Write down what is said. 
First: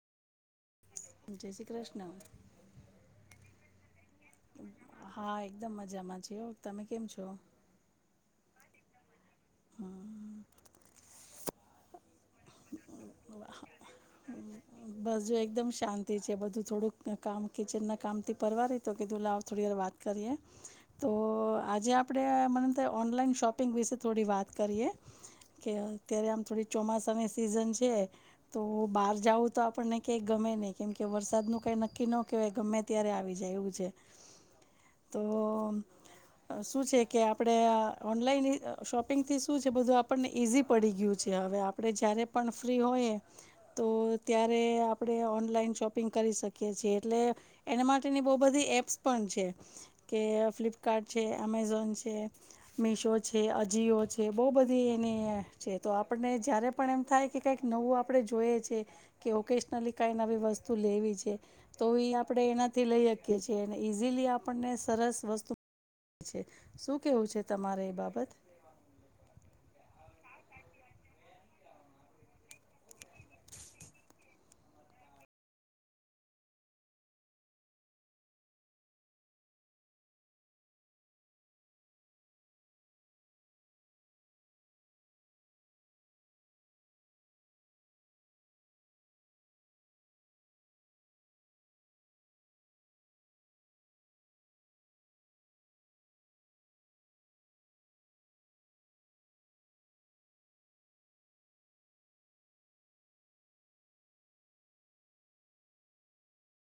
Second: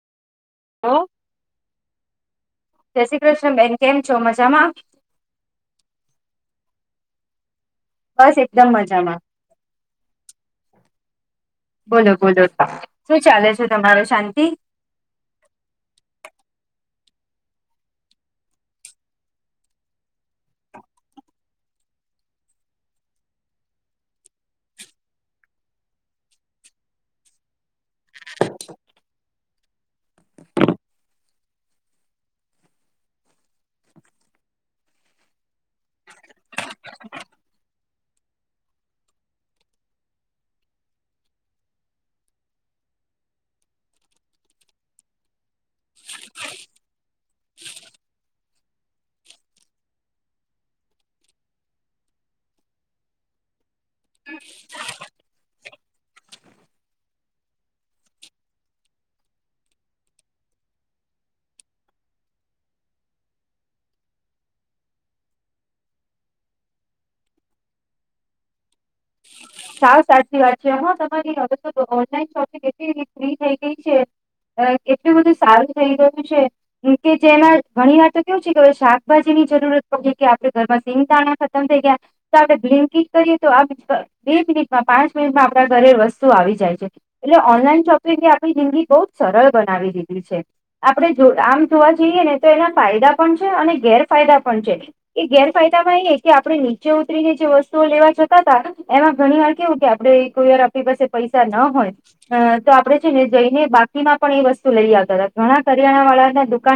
Hello જય શ્રી કૃષ્ણ જય શ્રી કૃષ્ણ બેન કેમ છો? મજામાં? હા એકદમ મજામાં છે તમે કેમ છો.? બસ એકદમ મજામાં હા બોલો બોલો શું ચાલે છે? તમારો શાંતિ? બસ જો એકદમ શાંતિ છે બધું થોડુંક કામ કિચન ના કામ થી પરવા રહી તો કીધું લાવ થોડી વાર વાત કરીએ તો આજે આપણે મને અમે થાય ઓનલાઈન શોપિંગ વિશે થોડી વાત કરીએ-' કે અત્યારે આમ થોડી ચોમાસાની સિઝન છે. તો બહાર જઉું તો આપણને કયાંક ગમે નહીં કેમ કે વરસાદનું કંઈ નક્કી ન કહેવાય ગમે ગમે અત્યારે આવી જાય એવું છે તો શું છે કે આપણે ઓનલાઈન શોપિંગથી શું છે બધું આપણને ઈઝી પડી ગયું છે હવે આપણે જ્યારે પણ ફ્રી હોય તો ત્યારે આપણે ઓનલાઈન શોપિંગ કરી શકીએ છીએ એટલે એના માટેની બહુ બધી એપ્સ પણ છે. કે ફ્લિપકાર્ટ છે, અમેઝોન છે, મીશો છે, અજીિયો છે, બઉ બધી એની છે. તો આપણને જ્યારે પણ એમ થાય કે કાંઈક નવું આપણે જોઈએ છે કે ઓકૅસનલી કાંઈ નવી વસ્તુ લેવી છે, તો એ આપણે એનાથી લઈ શકીએ છીએ અને ઇઝીલી આપણને સરસ વસ્તુ શું કેવું છે તમારે એ બાબત સાવ સાચી વાત છે હમાં તમારી હવે ઓનલાઈન શોપિંગ એટલી ફ્રી થઈ ગઈ છે, અ એટલું બધું સારું થઇ ગયું છે. કે જેમાં ઘણી વાર તો કેવું છે કેવે શાકભાજી ની જરૂરત પડે કે આપડે ઘરમાં સિંગ દાણા ખતમ થઇ ગયા તો આપણે ગ્રીનકીક કરીએ, તો આ બે મિનિટમાં પાંચ મિનિટમાં આપણા ઘરે વસ્તુ આવી જાય છે. એટલે ઓનલાઈન શોપિંગ એ આપણી જિંદગી બહુ જ સરળ બનાવી દીધી છે. આપણે જો આમ જોવા જઈએ, ને તો એના ફાયદા પણ છે, અને ગેરફાયદા પણ છે. એ ગેરફાયદામાં એ કે આપણે નીચે ઉતરીને જે વસ્તુઓ લેવા જતાં હતાં, એમાં ઘણી વાર કેવું કે આપણે કોઈ વાર આપણી પાસે પૈસા ના હોય અ તો આપણે છે ને જઈને બાકીમાં પણ એ વસ્તુ લઈ આવતા હતા ઘણા કરિયાણાવાળા ના દુકાન